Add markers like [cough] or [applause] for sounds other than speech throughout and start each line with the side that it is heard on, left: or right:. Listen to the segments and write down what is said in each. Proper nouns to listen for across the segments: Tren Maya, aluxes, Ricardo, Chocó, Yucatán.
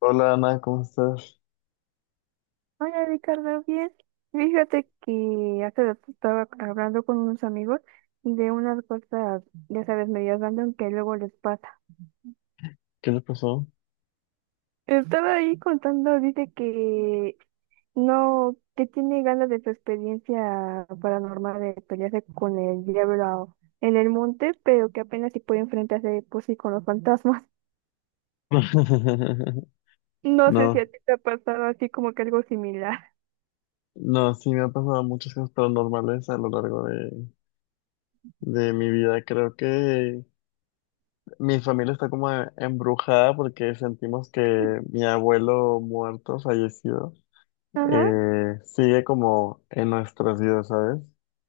left: Hola Ana, ¿cómo estás?
right: Hola Ricardo, bien. Fíjate que hace rato estaba hablando con unos amigos de unas cosas, ya sabes, medias random que luego les pasa.
left: ¿Qué le pasó?
right: Estaba ahí contando, dice que no, que tiene ganas de su experiencia paranormal de pelearse con el diablo en el monte, pero que apenas si puede enfrentarse pues sí con los fantasmas. [laughs]
left: [laughs]
right: No sé si a
left: No,
right: ti te ha pasado así como que algo similar.
left: no, sí me han pasado muchas cosas paranormales a lo largo de mi vida. Creo que mi familia está como embrujada porque sentimos que mi abuelo muerto, fallecido,
right: Ajá.
left: sigue como en nuestras vidas, ¿sabes?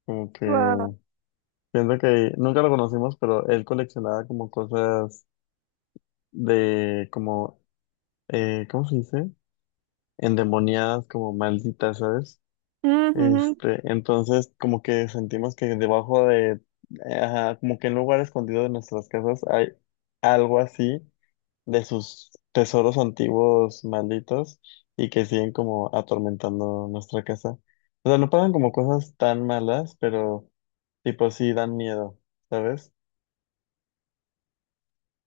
left: Como que
right: Wow.
left: siento que nunca lo conocimos, pero él coleccionaba como cosas de como, ¿cómo se dice? Endemoniadas, como malditas, ¿sabes? Este, entonces como que sentimos ajá, como que en un lugar escondido de nuestras casas hay algo así de sus tesoros antiguos malditos y que siguen como atormentando nuestra casa. O sea, no pasan como cosas tan malas, pero tipo sí dan miedo, ¿sabes?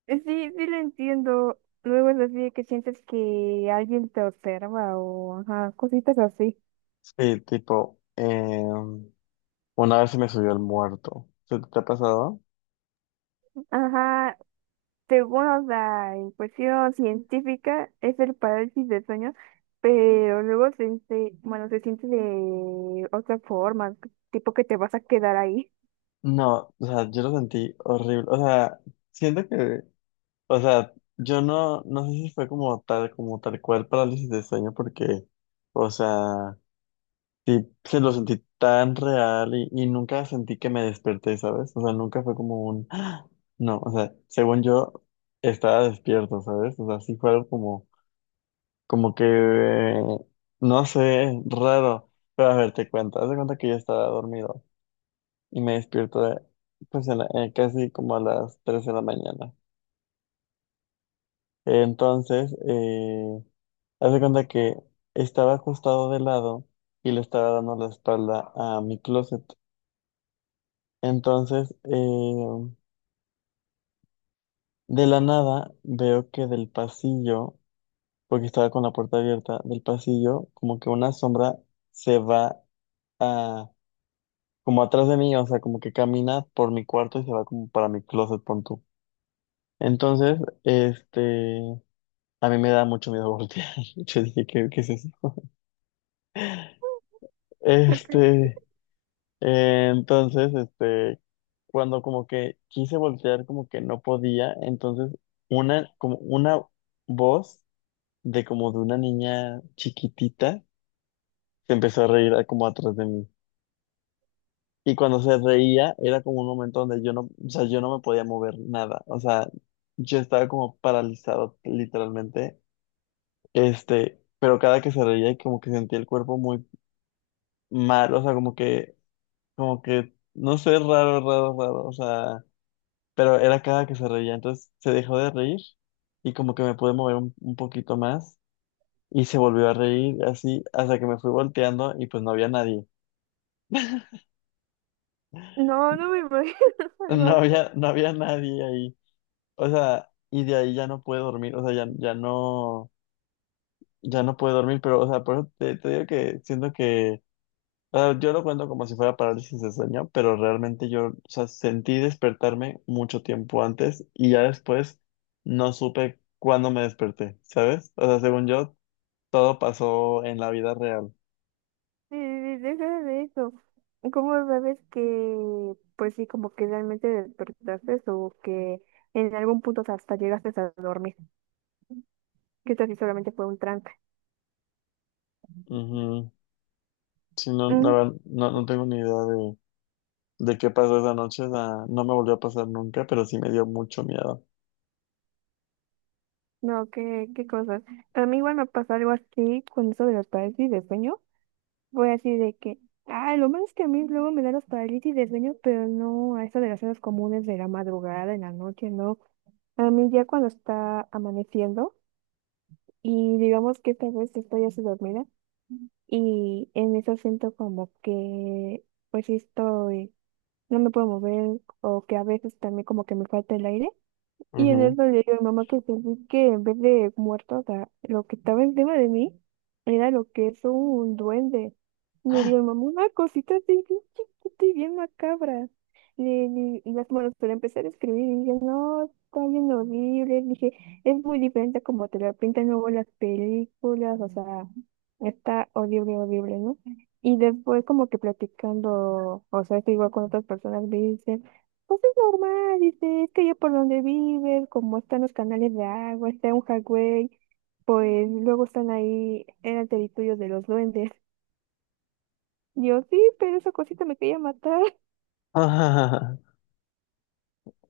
right: Sí, sí lo entiendo. Luego es así de que sientes que alguien te observa o ajá, cositas así.
left: Sí, tipo, una vez se me subió el muerto. ¿Se te ha pasado?
right: Ajá, según o sea, en cuestión científica es el parálisis de sueño, pero luego bueno, se siente de otra forma, tipo que te vas a quedar ahí.
left: No, o sea, yo lo sentí horrible. O sea, siento que, o sea, yo no, no sé si fue como tal cual parálisis de sueño, porque, o sea, sí se lo sentí tan real y nunca sentí que me desperté, ¿sabes? O sea, nunca fue como un, "Ah". No, o sea, según yo estaba despierto, ¿sabes? O sea, sí fue algo como que, eh, no sé, raro. Pero a ver, te cuento, haz de cuenta que yo estaba dormido y pues casi como a las 3 de la mañana. Entonces, haz de cuenta que estaba acostado de lado y le estaba dando la espalda a mi closet. Entonces, de la nada veo que del pasillo, porque estaba con la puerta abierta, del pasillo como que una sombra se a, como atrás de mí, o sea, como que camina por mi cuarto y se va como para mi closet, pon tú. Entonces, este, a mí me da mucho miedo voltear. [laughs] Yo dije, ¿qué es eso?
right: Ok.
left: Este, eh, entonces, este, cuando como que quise voltear, como que no podía, entonces como una voz de como de una niña chiquitita se empezó como atrás de mí. Y cuando se reía, era como un momento donde yo no, o sea, yo no me podía mover nada. O sea, yo estaba como paralizado, literalmente. Este, pero cada que se reía y como que sentía el cuerpo muy mal, o sea, como que como que, no sé, raro, raro, raro, o sea, pero era cada que se reía, entonces se dejó de reír y como que me pude mover un poquito más y se volvió a reír así hasta que me fui volteando y pues no había nadie,
right: No, no me imagino [laughs]
left: [laughs]
right: algo.
left: no había nadie ahí, o sea, y de ahí ya no pude dormir, o sea, ya no pude dormir, pero, o sea, por eso te digo que siento que ah, yo lo cuento como si fuera parálisis de sueño, pero realmente yo, o sea, sentí despertarme mucho tiempo antes y ya después no supe cuándo me desperté, ¿sabes? O sea, según yo, todo pasó en la vida real.
right: Sí, sí, sí, deja de eso. ¿Cómo sabes que, pues sí, como que realmente despertaste o que en algún punto hasta llegaste a dormir? Que esto sí solamente fue un trance.
left: Ujú. Sí, no, la
right: Ujú.
left: verdad, no tengo ni idea de qué pasó esa noche, o sea, no me volvió a pasar nunca, pero sí me dio mucho miedo.
right: No, qué cosas. A mí igual me pasó algo así con eso de las parálisis de sueño. Fue así de que, ah, lo malo es que a mí luego me dan las parálisis de sueño, pero no a eso de las horas comunes de la madrugada, en la noche, no. A mí ya cuando está amaneciendo y digamos que esta vez estoy así dormida. Y en eso siento como que, pues sí estoy, no me puedo mover o que a veces también como que me falta el aire. Y en
left: Ujú.
right: eso le digo a mi mamá que sentí que en vez de muerto, o sea, lo que estaba encima de mí era lo que es un duende. Y le digo a mi mamá, una cosita así bien chiquita y bien macabra. Y las manos para empezar a escribir y dije, no, está bien horrible. Dije, es muy diferente a como te lo pintan luego las películas, o sea, está horrible, horrible, ¿no? Y después como que platicando, o sea, esto igual con otras personas, me dicen, pues es normal, dice, es que yo por donde vives, como están los canales de agua, está un jagüey, pues luego están ahí, eran territorios de los duendes. Yo sí, pero esa cosita me quería matar.
left: [laughs]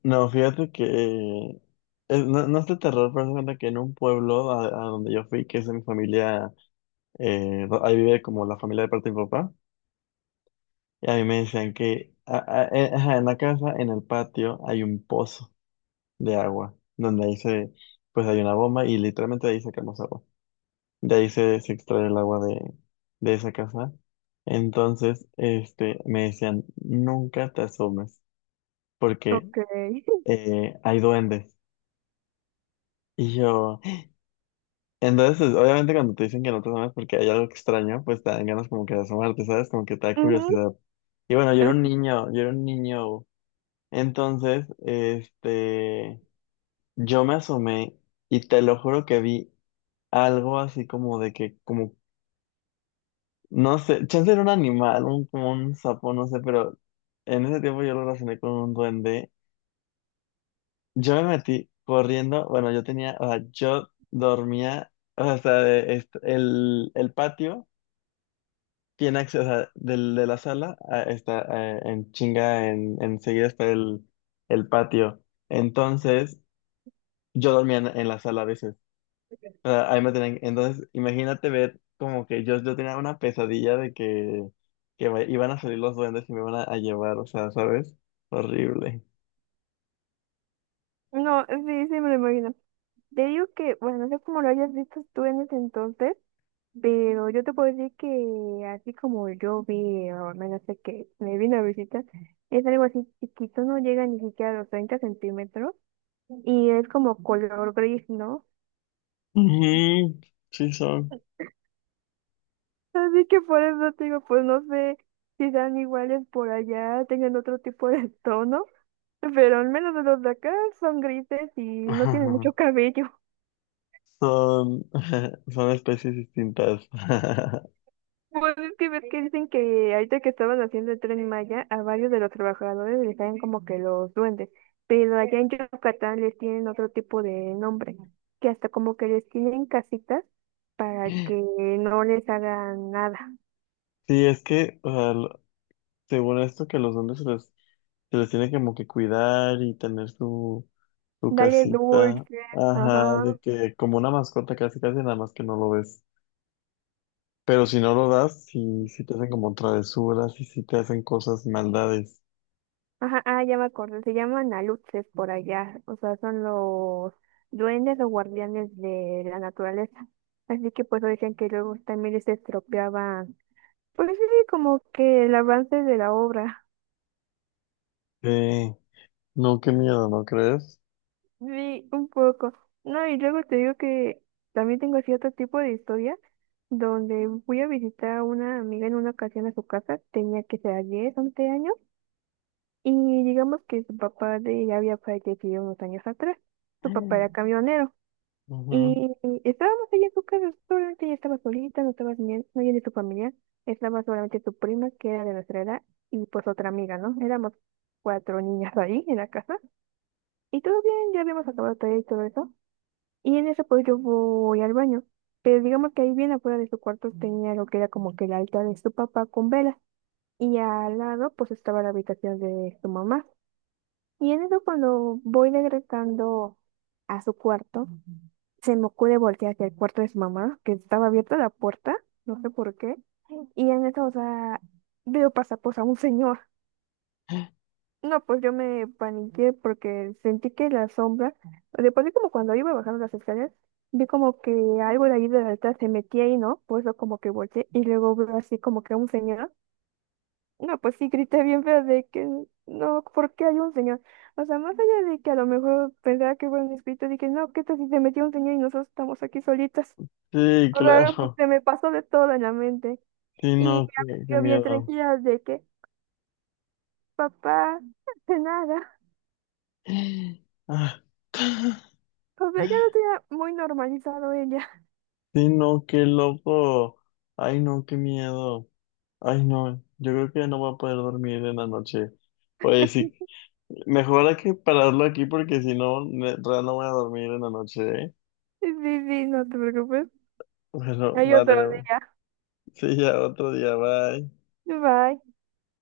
left: No, fíjate que no, no es de terror, pero haz de cuenta que en un pueblo a donde yo fui, que es de mi familia ahí vive como la familia de parte de mi papá, y a mí me decían ajá, en la casa, en el patio, hay un pozo de agua, donde pues hay una bomba y literalmente de ahí sacamos agua. De ahí se extrae el agua de esa casa. Entonces, este, me decían, nunca te asomes, porque
right: Ok. [laughs]
left: hay duendes. Y yo, entonces, obviamente cuando te dicen que no te asomes porque hay algo extraño, pues te dan ganas como que de asomarte, ¿sabes? Como que te da
right: Ujú.
left: curiosidad. Y bueno, yo era un niño, yo era un niño. Entonces, este, yo me asomé y te lo juro que vi algo así como de que, como, no sé, chance era un animal, como un sapo, no sé, pero en ese tiempo yo lo relacioné con un duende. Yo me metí corriendo, bueno, yo tenía, o sea, yo dormía, o sea, el patio tiene acceso, o sea, de la sala a- está en chinga, enseguida está el patio. Entonces, yo dormía en la sala a veces. O sea, ahí me tenían- entonces, imagínate ver como que yo tenía una pesadilla de que, iban a salir los duendes y me iban a llevar, o sea, ¿sabes? Horrible.
right: No, sí, sí me lo imagino. Te digo que, bueno, no sé cómo lo hayas visto tú en ese entonces, pero yo te puedo decir que así como yo vi, o al menos sé que me vino a visitar, es algo así chiquito, no llega ni siquiera a los 30 centímetros. Y es como color gris, ¿no?
left: Ujú, sí, son.
right: Así que por eso te digo, pues no sé si sean iguales por allá, tengan otro tipo de [laughs] tono, pero al menos los de acá son grises y no tienen mucho
left: Ajá.
right: cabello.
left: Son, [laughs] son especies distintas. [laughs]
right: Pues es que ves que dicen que ahorita que estaban haciendo el Tren Maya, a varios de los trabajadores les salen como que los duendes, pero allá en Yucatán les tienen otro tipo de nombre, que hasta como que les tienen casitas para que no les hagan nada.
left: Sí, es que, o sea, según esto, que los hombres se les tiene como que cuidar y tener su
right: Dale
left: casita.
right: dulce,
left: Ajá,
right: ajá.
left: de que como una mascota casi casi nada más que no lo ves. Pero si no lo das, sí te hacen como travesuras y sí te hacen cosas, maldades.
right: Ajá, ah, ya me acordé, se llaman aluxes por allá, o sea, son los duendes o guardianes de la naturaleza. Así que pues decían que luego también se estropeaban. Pues sí, como que el avance de la obra,
left: Sí, no, qué miedo, ¿no crees?
right: sí, un poco. No, y luego te digo que también tengo cierto tipo de historia donde fui a visitar a una amiga en una ocasión a su casa, tenía que ser 10 u 11 años, y digamos que su papá de ella había fallecido unos años atrás, su papá
left: Mm.
right: era camionero.
left: Ujú.
right: Y estábamos ahí en su casa, solamente ella estaba solita, no estaba nadie de su familia, estaba solamente su prima, que era de nuestra edad, y pues otra amiga, ¿no? Éramos cuatro niñas ahí en la casa, y todo bien, ya habíamos acabado tarea y todo eso, y en eso pues yo voy al baño, pero digamos que ahí bien afuera de su cuarto tenía lo que era como que el altar de su papá con velas, y al lado pues estaba la habitación de su mamá. Y en eso cuando voy regresando a su cuarto, se me ocurre voltear hacia el cuarto de su mamá, que estaba abierta la puerta, no sé por qué. Y en eso, o sea, veo pasar pues a un señor. No, pues yo me paniqué porque sentí que la sombra, después de como cuando iba bajando las escaleras, vi como que algo de ahí de la alta se metía ahí, ¿no? Pues yo como que volteé y luego veo así como que a un señor. No, pues sí, grité bien feo de que no, ¿por qué hay un señor? O sea, más allá de que a lo mejor pensaba que fueron mis gritos, dije, no, ¿qué tal si se metió un señor y nosotros estamos aquí solitas?
left: Sí,
right: O sea, pues,
left: claro.
right: se me pasó de todo en la mente.
left: Sí,
right: Y
left: no, qué
right: yo bien
left: miedo.
right: tranquila de que, papá, de nada.
left: [gasps] Ah.
right: O sea, ya lo tenía muy normalizado ella. [laughs]
left: Sí, no, qué loco. Ay, no, qué miedo. Ay, no, yo creo que no voy a poder dormir en la noche. Oye, sí, mejor hay que pararlo aquí porque si no, real no voy a dormir en la noche, ¿eh?
right: Sí, sí, no te preocupes.
left: [laughs] Bueno,
right: Hay otro
left: vale.
right: día.
left: Sí, ya otro día, bye.
right: Bye.